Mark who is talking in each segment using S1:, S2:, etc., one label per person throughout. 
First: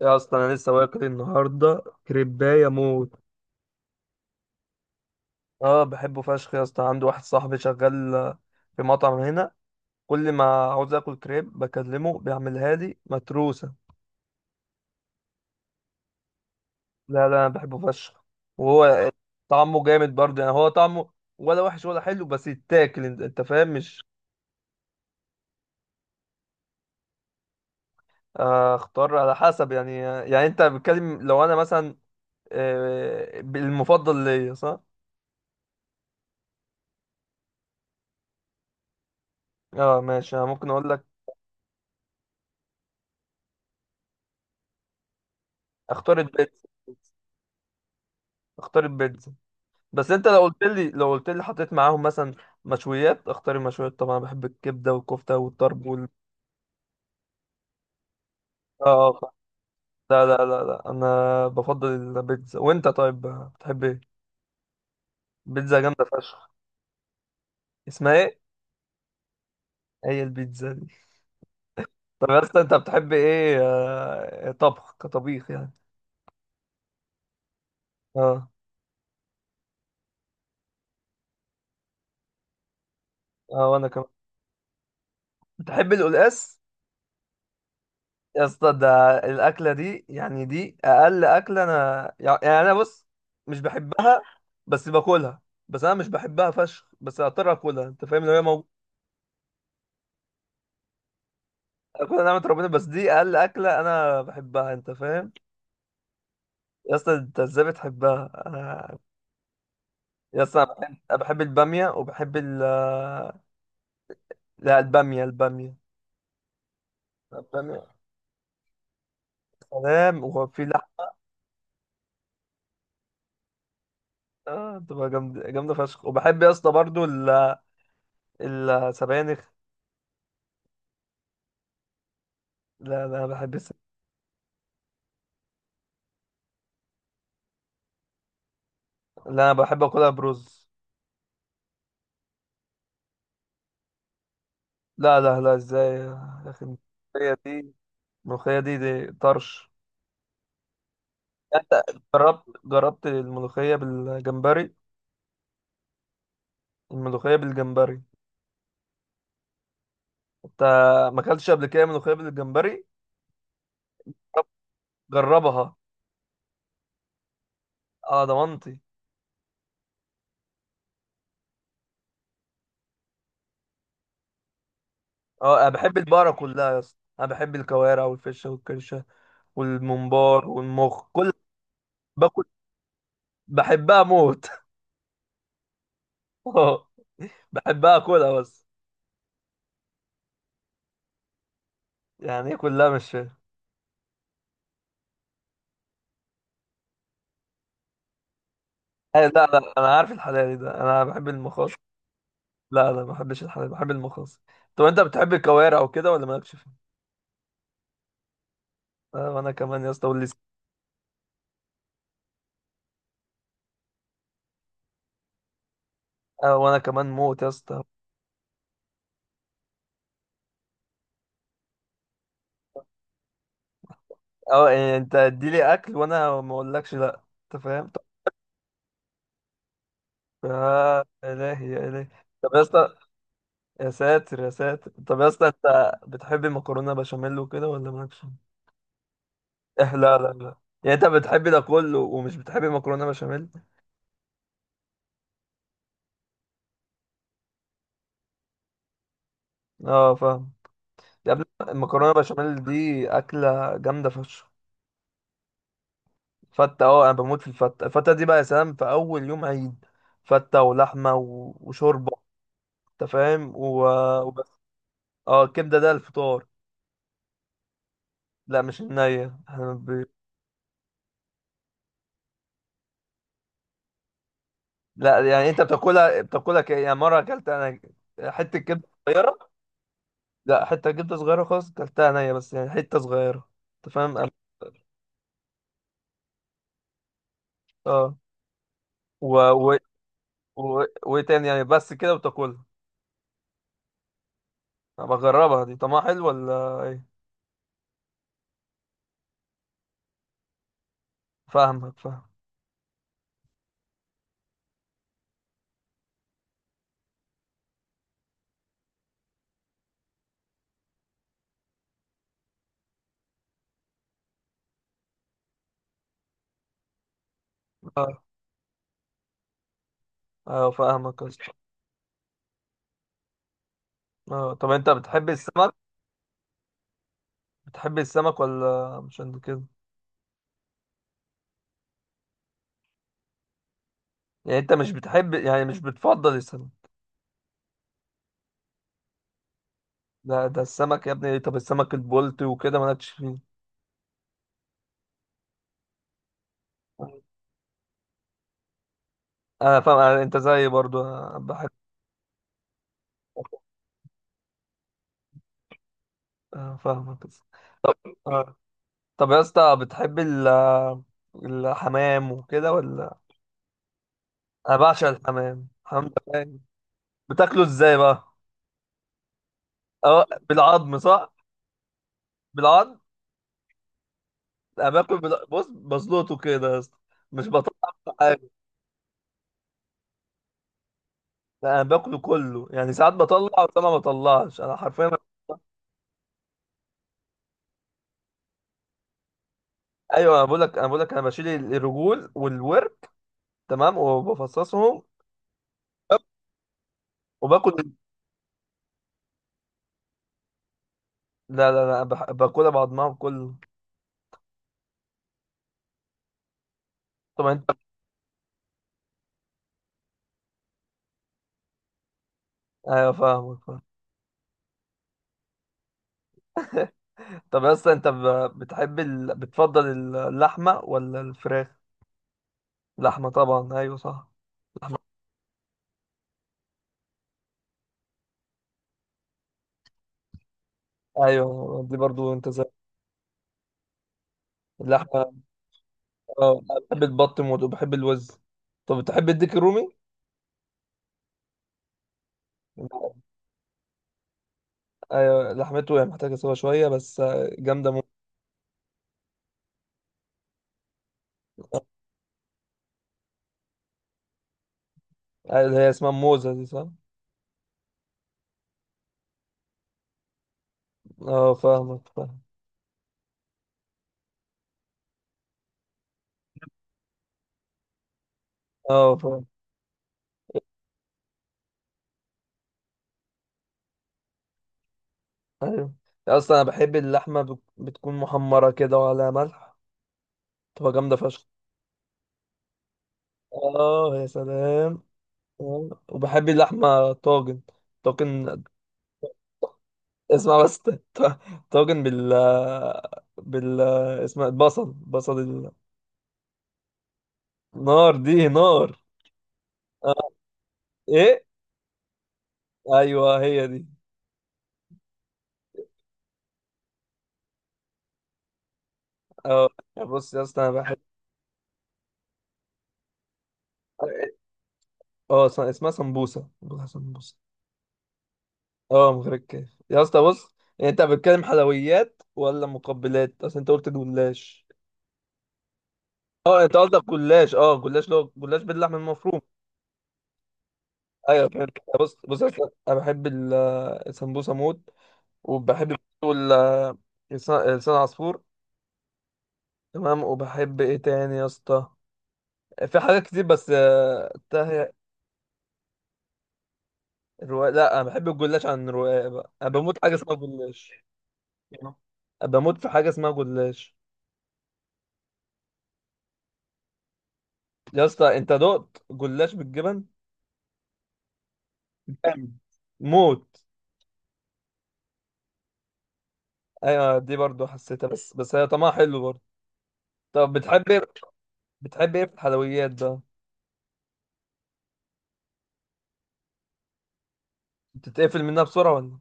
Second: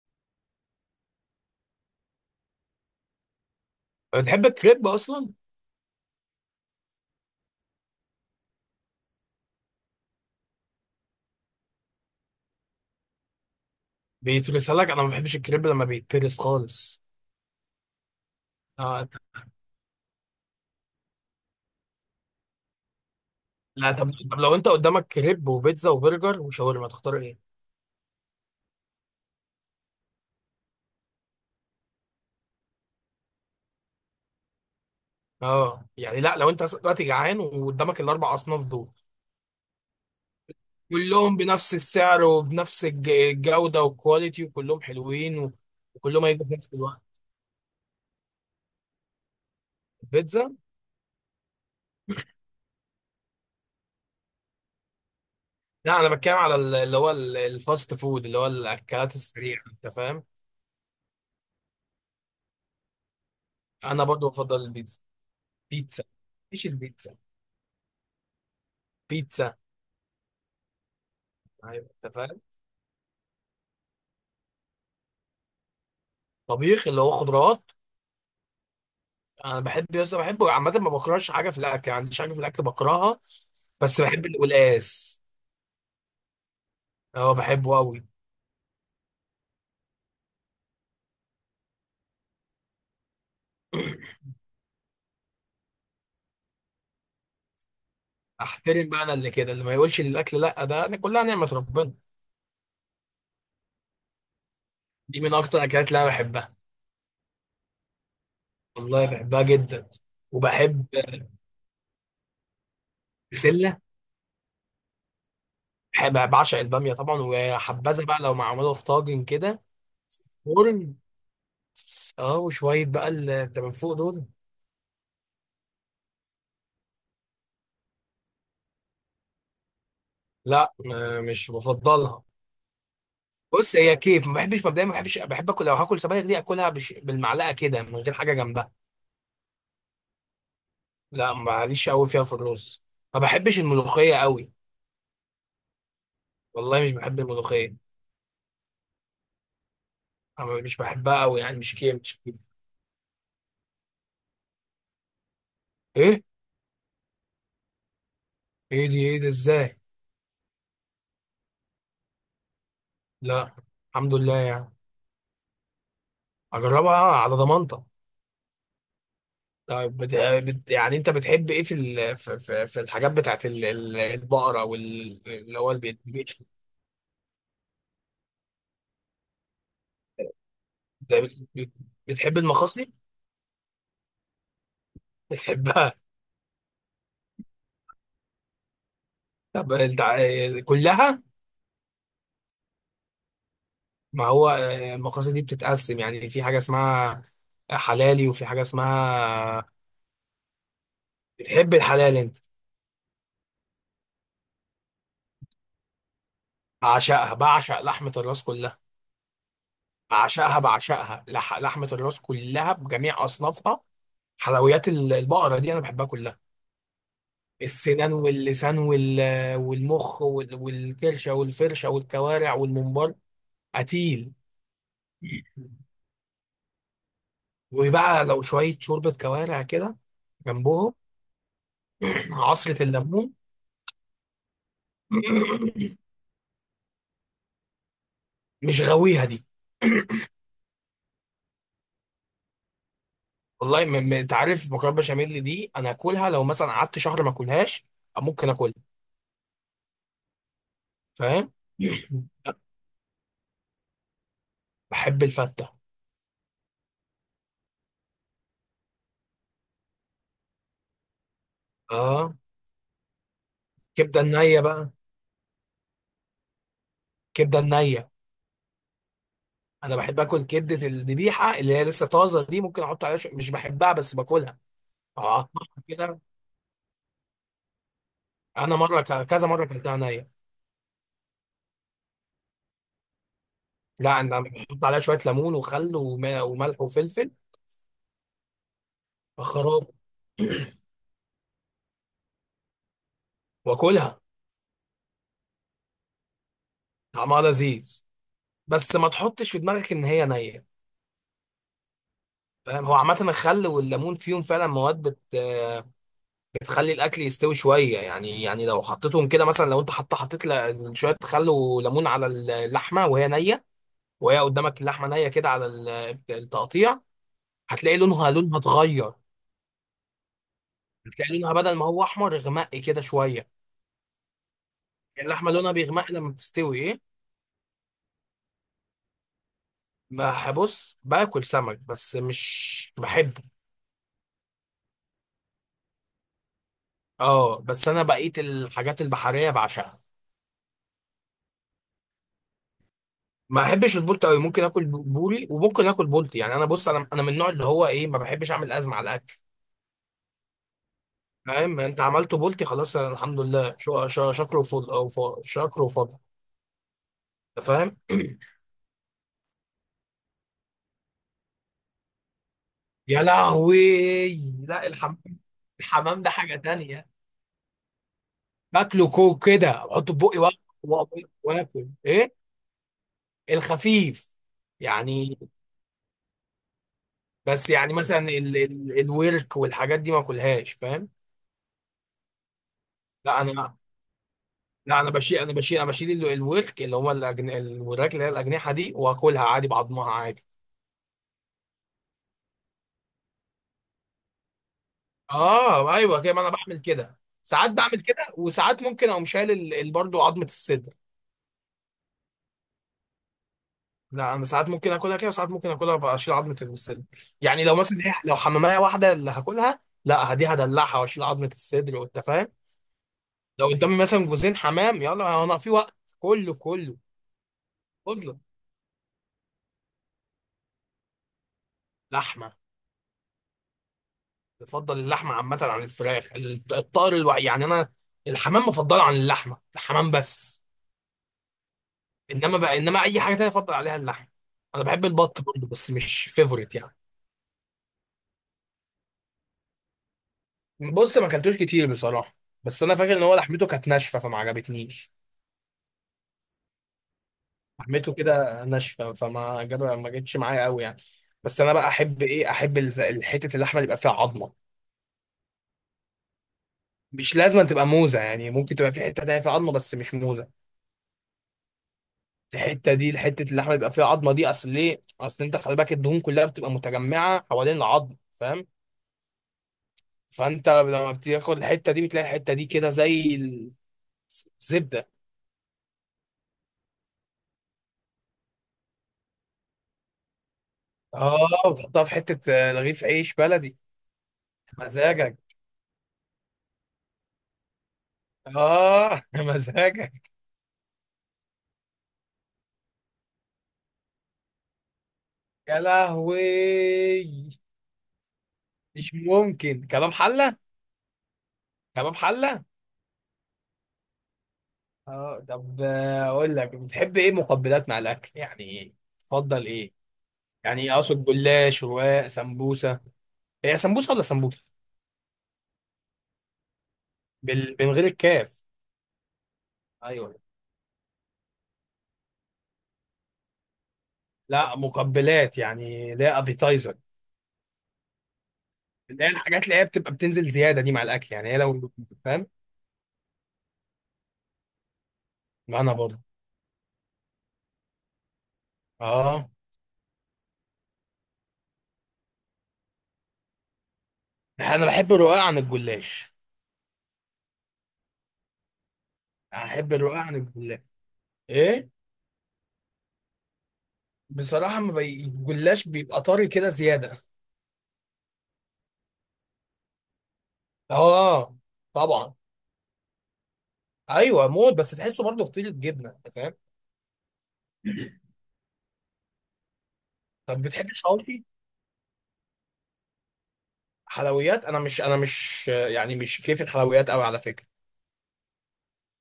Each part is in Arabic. S1: يا اسطى، انا لسه واكل النهارده كريبايه موت.
S2: بتحب الكريب اصلا؟
S1: اه، بحبه فشخ يا اسطى، عندي واحد صاحبي شغال، في مطعم هنا. كل ما عاوز اكل كريب بكلمه، بيعملها لي متروسه.
S2: بيترسها لك، انا ما بحبش الكريب لما بيترس خالص.
S1: لا، لا، انا بحبه فشخ،
S2: آه.
S1: وهو... طعمه جامد برضه، يعني هو طعمه ولا وحش ولا حلو، بس يتاكل. أنت فاهم،
S2: لا،
S1: مش...
S2: طب، لو انت قدامك كريب وبيتزا وبرجر وشاورما تختار ايه؟
S1: اختار على حسب. يعني انت بتكلم، لو انا مثلا... آه، المفضل ليا، صح؟
S2: اه يعني، لا لو انت دلوقتي جعان وقدامك الاربع اصناف دول
S1: اه، ماشي، انا ممكن اقول لك.
S2: كلهم بنفس السعر وبنفس الجودة والكواليتي وكلهم حلوين
S1: اختار
S2: وكلهم هيجوا في
S1: البيتزا.
S2: نفس الوقت.
S1: اختار البيتزا. بس انت لو
S2: البيتزا.
S1: قلت لي لو قلت لي حطيت معاهم مثلا مشويات، اختار المشويات طبعا. بحب الكبده والكفته والطرب
S2: لا،
S1: وال...
S2: انا بتكلم على اللي هو الفاست فود، اللي هو
S1: اه،
S2: الاكلات
S1: اه.
S2: السريعة، انت فاهم.
S1: لا، لا، لا، لا، انا بفضل البيتزا. وانت طيب، بتحب ايه؟
S2: انا برضو بفضل البيتزا.
S1: بيتزا جامده
S2: بيتزا.
S1: فشخ.
S2: مش البيتزا.
S1: اسمها ايه؟
S2: بيتزا.
S1: هي البيتزا دي.
S2: ايوه انت
S1: طب
S2: فاهم.
S1: يا اسطى، انت بتحب ايه طبخ كطبيخ يعني؟
S2: طبيخ اللي هو خضروات.
S1: اه.
S2: انا بحب بحبه عامه، ما بكرهش حاجه في الاكل يعني، ما عنديش حاجه في الاكل بكرهها.
S1: اه، وانا
S2: بس
S1: كمان.
S2: بحب القلقاس.
S1: بتحب القلقاس؟
S2: اه بحبه قوي.
S1: يا اسطى، ده الاكله دي يعني، دي اقل اكله انا، يعني انا بص... مش بحبها، بس باكلها. بس انا مش بحبها فشخ، بس اضطر اكلها، انت فاهم، لو هي موجوده.
S2: احترم بقى، انا اللي كده اللي ما يقولش للاكل لا، ده انا كلها نعمه ربنا.
S1: اكلها نعمه ربنا، بس دي اقل اكله انا بحبها، انت
S2: دي
S1: فاهم.
S2: من اكتر الاكلات اللي انا بحبها.
S1: يا اسطى انت ازاي بتحبها؟ انا...
S2: والله بحبها جدا.
S1: يا اسطى انا بحب...
S2: وبحب
S1: أنا بحب الباميه وبحب ال...
S2: بسله.
S1: لا، الباميه، الباميه.
S2: بعشق الباميه طبعا،
S1: الباميه،
S2: وحبذا بقى لو معموله في طاجن كده.
S1: سلام، وفي
S2: فرن.
S1: لحمه.
S2: اه، وشويه بقى اللي من فوق دول.
S1: بتبقى جامده جامده فشخ. وبحب يا اسطى برضو ال- السبانخ.
S2: لا، مش بفضلها.
S1: لا، لا، بحب.
S2: بص، هي كيف ما بحبش مبدئيا، ما بحبش بحب اكل، لو هاكل سبانخ دي اكلها بالمعلقه كده من غير حاجه جنبها.
S1: لا، انا بحب اكلها برز.
S2: لا، ماليش قوي فيها في الرز. ما بحبش الملوخيه قوي.
S1: لا، لا، لا، ازاي يا اخي؟
S2: والله مش بحب
S1: الملوخية دي.
S2: الملوخيه.
S1: الملوخية دي طرش.
S2: انا مش بحبها قوي يعني،
S1: يعني...
S2: مش كيف مش كيف.
S1: جربت الملوخية بالجمبري؟
S2: ايه؟
S1: الملوخية بالجمبري.
S2: ايه دي؟ ايه ده ازاي؟
S1: انت... ما اكلتش قبل كده ملوخية بالجمبري؟
S2: لا. الحمد لله يعني.
S1: جربها.
S2: اجربها على ضمانتك.
S1: اه، ضمنتي.
S2: طيب، يعني انت بتحب ايه في في الحاجات بتاعت البقره، اللي
S1: اه، انا
S2: هو
S1: بحب
S2: البيت؟
S1: البقرة كلها يا اسطى. انا بحب الكوارع والفشة والكرشة والممبار والمخ، كل...
S2: بتحب
S1: باكل.
S2: المخاصي؟
S1: بحبها موت.
S2: بتحبها؟
S1: اه. بحبها، اكلها بس.
S2: طب انت كلها.
S1: يعني إيه كلها؟ مش فاهم.
S2: ما هو المقاصد دي بتتقسم يعني، في حاجة اسمها حلالي وفي حاجة
S1: لا،
S2: اسمها...
S1: لا، انا عارف الحلال ده، انا بحب المخاص.
S2: بتحب الحلال انت؟
S1: لا، لا، ما بحبش الحلال، بحب المخلص. طب انت بتحب الكوارع وكده ولا مالكش فيها؟
S2: بعشقها، بعشق لحمة الراس كلها.
S1: آه، وانا كمان يا اسطى، واللي...
S2: بعشقها بعشقها، لحمة الراس كلها بجميع أصنافها. حلويات البقرة دي أنا بحبها كلها.
S1: آه، وانا كمان موت يا اسطى.
S2: السنان واللسان والمخ والكرشة والفرشة والكوارع والممبار. قتيل.
S1: اه، يعني انت اديلي اكل وانا ما اقولكش لا. انت فاهم؟ طب...
S2: وبقى لو شوية شوربة كوارع كده جنبهم.
S1: يا الهي، يا الهي. طب يا
S2: عصرة
S1: اسطى...
S2: الليمون.
S1: يا ساتر، يا ساتر. طب يا اسطى انت بتحب مكرونه بشاميل وكده ولا مالكش فيها؟
S2: مش غاويها دي.
S1: اه، لا، لا، لا. يعني انت بتحب ده كله ومش بتحب مكرونه بشاميل؟
S2: والله، انت عارف مكرونه بشاميل دي، انا اكلها لو مثلا قعدت شهر ما اكلهاش ممكن اكلها.
S1: اه، فاهم. يا ابني،
S2: فاهم.
S1: المكرونه بشاميل دي اكله جامده فشخ.
S2: بحب الفته.
S1: فتة، اه انا بموت في الفتة. الفتة دي بقى يا سلام في اول يوم عيد، فتة ولحمة و- وشوربة.
S2: اه،
S1: انت فاهم، و...
S2: كبده
S1: وبس.
S2: النيه بقى.
S1: اه، الكبدة ده الفطار.
S2: كبده النيه.
S1: لا، مش النية، احنا
S2: انا
S1: ب...
S2: بحب اكل كبده الذبيحه اللي هي لسه طازه، دي ممكن احط عليها مش بحبها بس باكلها.
S1: لا،
S2: اقطعها
S1: يعني انت
S2: كده.
S1: بتاكلها يعني مرة اكلت انا حتة
S2: انا
S1: كبدة
S2: مره كذا
S1: صغيرة.
S2: مره اكلتها نيه.
S1: لا، حتة كبدة صغيرة خالص، اكلتها نية، بس يعني حتة صغيرة. انت فاهم.
S2: لا، انا بحط عليها شويه ليمون وخل وملح وفلفل.
S1: اه، و... و...
S2: خراب.
S1: وايه تاني يعني؟ بس كده وتاكلها.
S2: واكلها.
S1: انا بجربها دي، طعمها حلو ولا ايه؟
S2: طعمها لذيذ، بس ما تحطش في دماغك ان هي نيه.
S1: فاهمك، فاهم.
S2: فاهم. هو عامة الخل والليمون فيهم فعلا مواد بتخلي الأكل يستوي شوية يعني لو حطيتهم كده، مثلا لو أنت حطيت شوية خل وليمون على اللحمة وهي نية، وهي قدامك اللحمة نية كده على التقطيع، هتلاقي
S1: اه،
S2: لونها اتغير.
S1: اه، فاهمك يا
S2: هتلاقي
S1: اسطى.
S2: لونها بدل ما هو أحمر غمقي كده شوية.
S1: اه، طب انت بتحب
S2: اللحمة لونها
S1: السمك؟
S2: بيغمق لما بتستوي، إيه.
S1: بتحب السمك ولا مش قد كده؟
S2: ما هبص باكل سمك بس مش بحبه.
S1: يعني انت مش بتحب، يعني مش بتفضل السمك.
S2: اه، بس أنا بقيت الحاجات البحرية بعشقها.
S1: لا، ده السمك يا ابني. طب السمك البولت وكده مالكش فيه؟
S2: ما احبش البولت قوي، ممكن اكل بوري وممكن اكل بولتي يعني. انا بص، انا من النوع اللي هو ايه، ما بحبش اعمل ازمه على الاكل.
S1: انا فاهم، انت زيي برضو، أنا بحب...
S2: فاهم يعني. انت عملته بولتي خلاص، أنا الحمد لله، شكر وفضل شكر وفضل.
S1: أنا فاهمك.
S2: انت فاهم.
S1: آه. طب يا اسطى، بتحب ال... الحمام وكده ولا...
S2: يا لهوي.
S1: انا
S2: لا
S1: بعشق
S2: الحمام،
S1: الحمام. الحمام ده
S2: الحمام ده حاجه
S1: فاهم.
S2: تانية.
S1: بتاكله ازاي بقى؟
S2: باكله كوك كده، احطه في
S1: اه،
S2: بقي،
S1: بالعظم، صح؟
S2: واكل ايه،
S1: بالعظم.
S2: الخفيف،
S1: انا باكل
S2: يعني.
S1: بص، بزلطه كده يا اسطى. مش
S2: بس
S1: بطلع.
S2: يعني مثلا ال ال الورك والحاجات دي ما اكلهاش، فاهم.
S1: لا، انا باكله كله، يعني ساعات بطلع
S2: لا انا
S1: وساعات ما بطلعش انا
S2: لا
S1: حرفيا.
S2: انا بشيل انا بشيل انا بشيل الورك اللي هو الوراك اللي هي الاجنحه دي، واكلها عادي بعضمها
S1: ايوه، انا
S2: عادي.
S1: بقول لك انا بقول لك انا بشيل الرجول والورك. تمام، وبفصصهم.
S2: اه ايوه كده، ما انا بعمل كده، ساعات
S1: وباكل...
S2: بعمل كده، وساعات ممكن اقوم شايل برضه عظمه الصدر.
S1: لا، لا، لا، باكلها بعضمها كله.
S2: لا انا ساعات ممكن اكلها كده، وساعات ممكن اكلها بقى اشيل عظمه الصدر.
S1: طب انت...
S2: يعني لو مثلا لو حماميه واحده اللي هاكلها، لا دي هدلعها واشيل عظمه الصدر، وانت فاهم.
S1: ايوه، فاهمك،
S2: لو
S1: فاهم.
S2: قدامي مثلا جوزين حمام، يلا انا في وقت كله في كله.
S1: طب اصلا، انت
S2: اظلم.
S1: بتحب بتفضل اللحمه ولا الفراخ؟
S2: لحمه.
S1: لحمه طبعا، ايوه، صح.
S2: بفضل
S1: لحمه.
S2: اللحمه عامه عن الفراخ، الطائر يعني انا الحمام مفضله عن اللحمه، الحمام بس.
S1: ايوه، دي برضو انت زي...
S2: انما اي حاجه تانية افضل عليها اللحمه. انا بحب
S1: اللحمه.
S2: البط برضه بس مش
S1: اه،
S2: فيفوريت
S1: أنا
S2: يعني.
S1: بحب البط موت وبحب الوز. طب بتحب الديك الرومي؟
S2: بص، ما اكلتوش كتير بصراحه، بس انا فاكر ان هو لحمته كانت ناشفه فما عجبتنيش.
S1: ايوه، لحمته هي محتاجه سوا شويه بس. جامده موت.
S2: لحمته كده ناشفه فما جاب ما جتش معايا قوي يعني. بس انا بقى احب احب حته اللحمه اللي يبقى فيها عظمه.
S1: اللي هي اسمها موزة دي، صح؟
S2: مش لازم تبقى موزه يعني، ممكن تبقى في حته تانية فيها عظمه، بس مش موزه.
S1: اه، فاهمك، فاهم.
S2: الحته دي، حته اللحمه بيبقى فيها عظمه دي، اصل انت خلي بالك الدهون كلها بتبقى متجمعه حوالين العظم، فاهم.
S1: اه، فاهم.
S2: فانت لما بتاخد الحته دي، بتلاقي الحته دي كده زي الزبده.
S1: ايوه. اصلا انا بحب اللحمة بتكون محمرة كده، وعلى ملح. تبقى جامدة
S2: اه،
S1: فشخ.
S2: وتحطها في حته، رغيف عيش بلدي.
S1: اه، يا سلام.
S2: مزاجك.
S1: آه. وبحب اللحمة طاجن. طاجن.
S2: اه مزاجك.
S1: اسمع بس طاجن بال... بال... اسمها البصل، بصل.
S2: يا لهوي.
S1: النار دي نار.
S2: مش ممكن، كباب
S1: آه.
S2: حله.
S1: ايه؟
S2: كباب حله.
S1: ايوه، هي دي.
S2: اه طب، اقول لك بتحب ايه مقبلات مع الاكل يعني، تفضل
S1: اه،
S2: ايه؟
S1: بص يا اسطى، انا
S2: يعني
S1: بحب...
S2: اقصد جلاش، رواق، سمبوسه. هي سمبوسه ولا سمبوسه؟
S1: اه، اسمها سمبوسة، بقولها سمبوسة.
S2: من غير الكاف.
S1: اه، متركز يا اسطى.
S2: ايوه.
S1: بص، يعني انت بتتكلم حلويات ولا مقبلات؟ اصل انت قلت جلاش.
S2: لا مقبلات يعني، لا
S1: اه، انت
S2: ابيتايزر.
S1: قصدك جلاش؟ اه، جلاش، لو جلاش باللحم
S2: اللي هي
S1: المفروم.
S2: الحاجات اللي هي بتبقى بتنزل زياده دي مع الاكل
S1: ايوه،
S2: يعني، هي
S1: فهمت.
S2: لو...
S1: بص بص يا
S2: فاهم.
S1: اسطى، انا بحب ال- السمبوسه موت.
S2: ما
S1: وبحب
S2: انا برضه.
S1: برضه ال- لسان عصفور.
S2: اه،
S1: تمام، وبحب ايه تاني يا اسطى؟ في حاجات كتير، بس
S2: انا
S1: تاه.
S2: بحب الرقاق عن الجلاش.
S1: الرواق؟ لا، انا بحب الجلاش عن الرواق بقى. انا
S2: احب
S1: بموت حاجه
S2: الرقاق
S1: اسمها
S2: عن الجلاش.
S1: جلاش.
S2: ايه؟
S1: بموت في حاجه اسمها جلاش.
S2: بصراحه، ما بي... الجلاش بيبقى طري كده زياده.
S1: يا اسطى انت دقت جلاش بالجبن؟
S2: اه. طبعا.
S1: جامد. موت.
S2: ايوه موت، بس تحسه برضه فطيره جبنه، انت فاهم.
S1: ايوه، دي برضو حسيتها، بس هي طعمها حلو برضو. طب
S2: طب
S1: بتحب
S2: بتحب
S1: ايه؟
S2: الحواوشي؟
S1: بتحب ايه في الحلويات بقى؟
S2: حلويات، انا مش يعني مش كيف الحلويات قوي على فكره.
S1: بتتقفل منها بسرعة ولا...؟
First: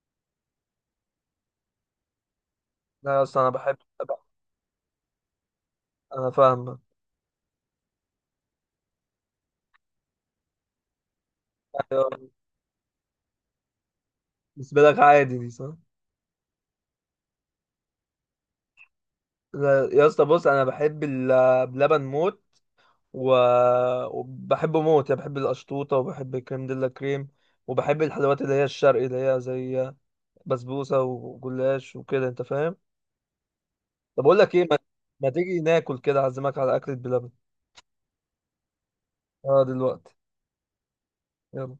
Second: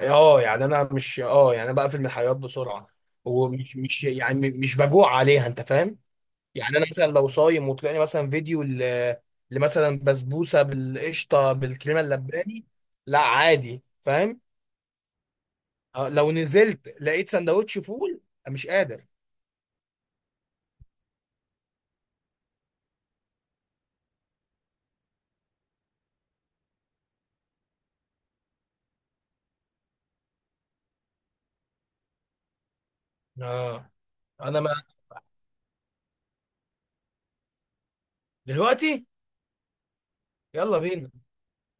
S2: اه يعني، انا بقفل من الحلويات بسرعه،
S1: لا، اصلا انا بحب...
S2: ومش، مش يعني مش بجوع عليها، انت فاهم.
S1: انا
S2: يعني
S1: فاهمك.
S2: انا مثلا لو صايم وطلعني مثلا فيديو لمثلا بسبوسه بالقشطه بالكريمه
S1: أيوة.
S2: اللباني، لا عادي. فاهم.
S1: بالنسبة لك عادي دي، صح؟
S2: لو نزلت لقيت سندوتش فول، مش قادر.
S1: لا، يا اسطى، بص، انا بحب بلبن موت. و... وبحبه موت، يعني بحب القشطوطة وبحب الكريم ديلا كريم. وبحب الحلويات اللي هي الشرقي، اللي هي زي بسبوسة وجلاش وكده، انت فاهم.
S2: اه
S1: طب اقول لك
S2: انا،
S1: ايه؟
S2: ما
S1: ما... ما تيجي ناكل كده، اعزمك على اكلة بلبن.
S2: دلوقتي.
S1: اه، دلوقتي.
S2: يلا بينا.
S1: يلا.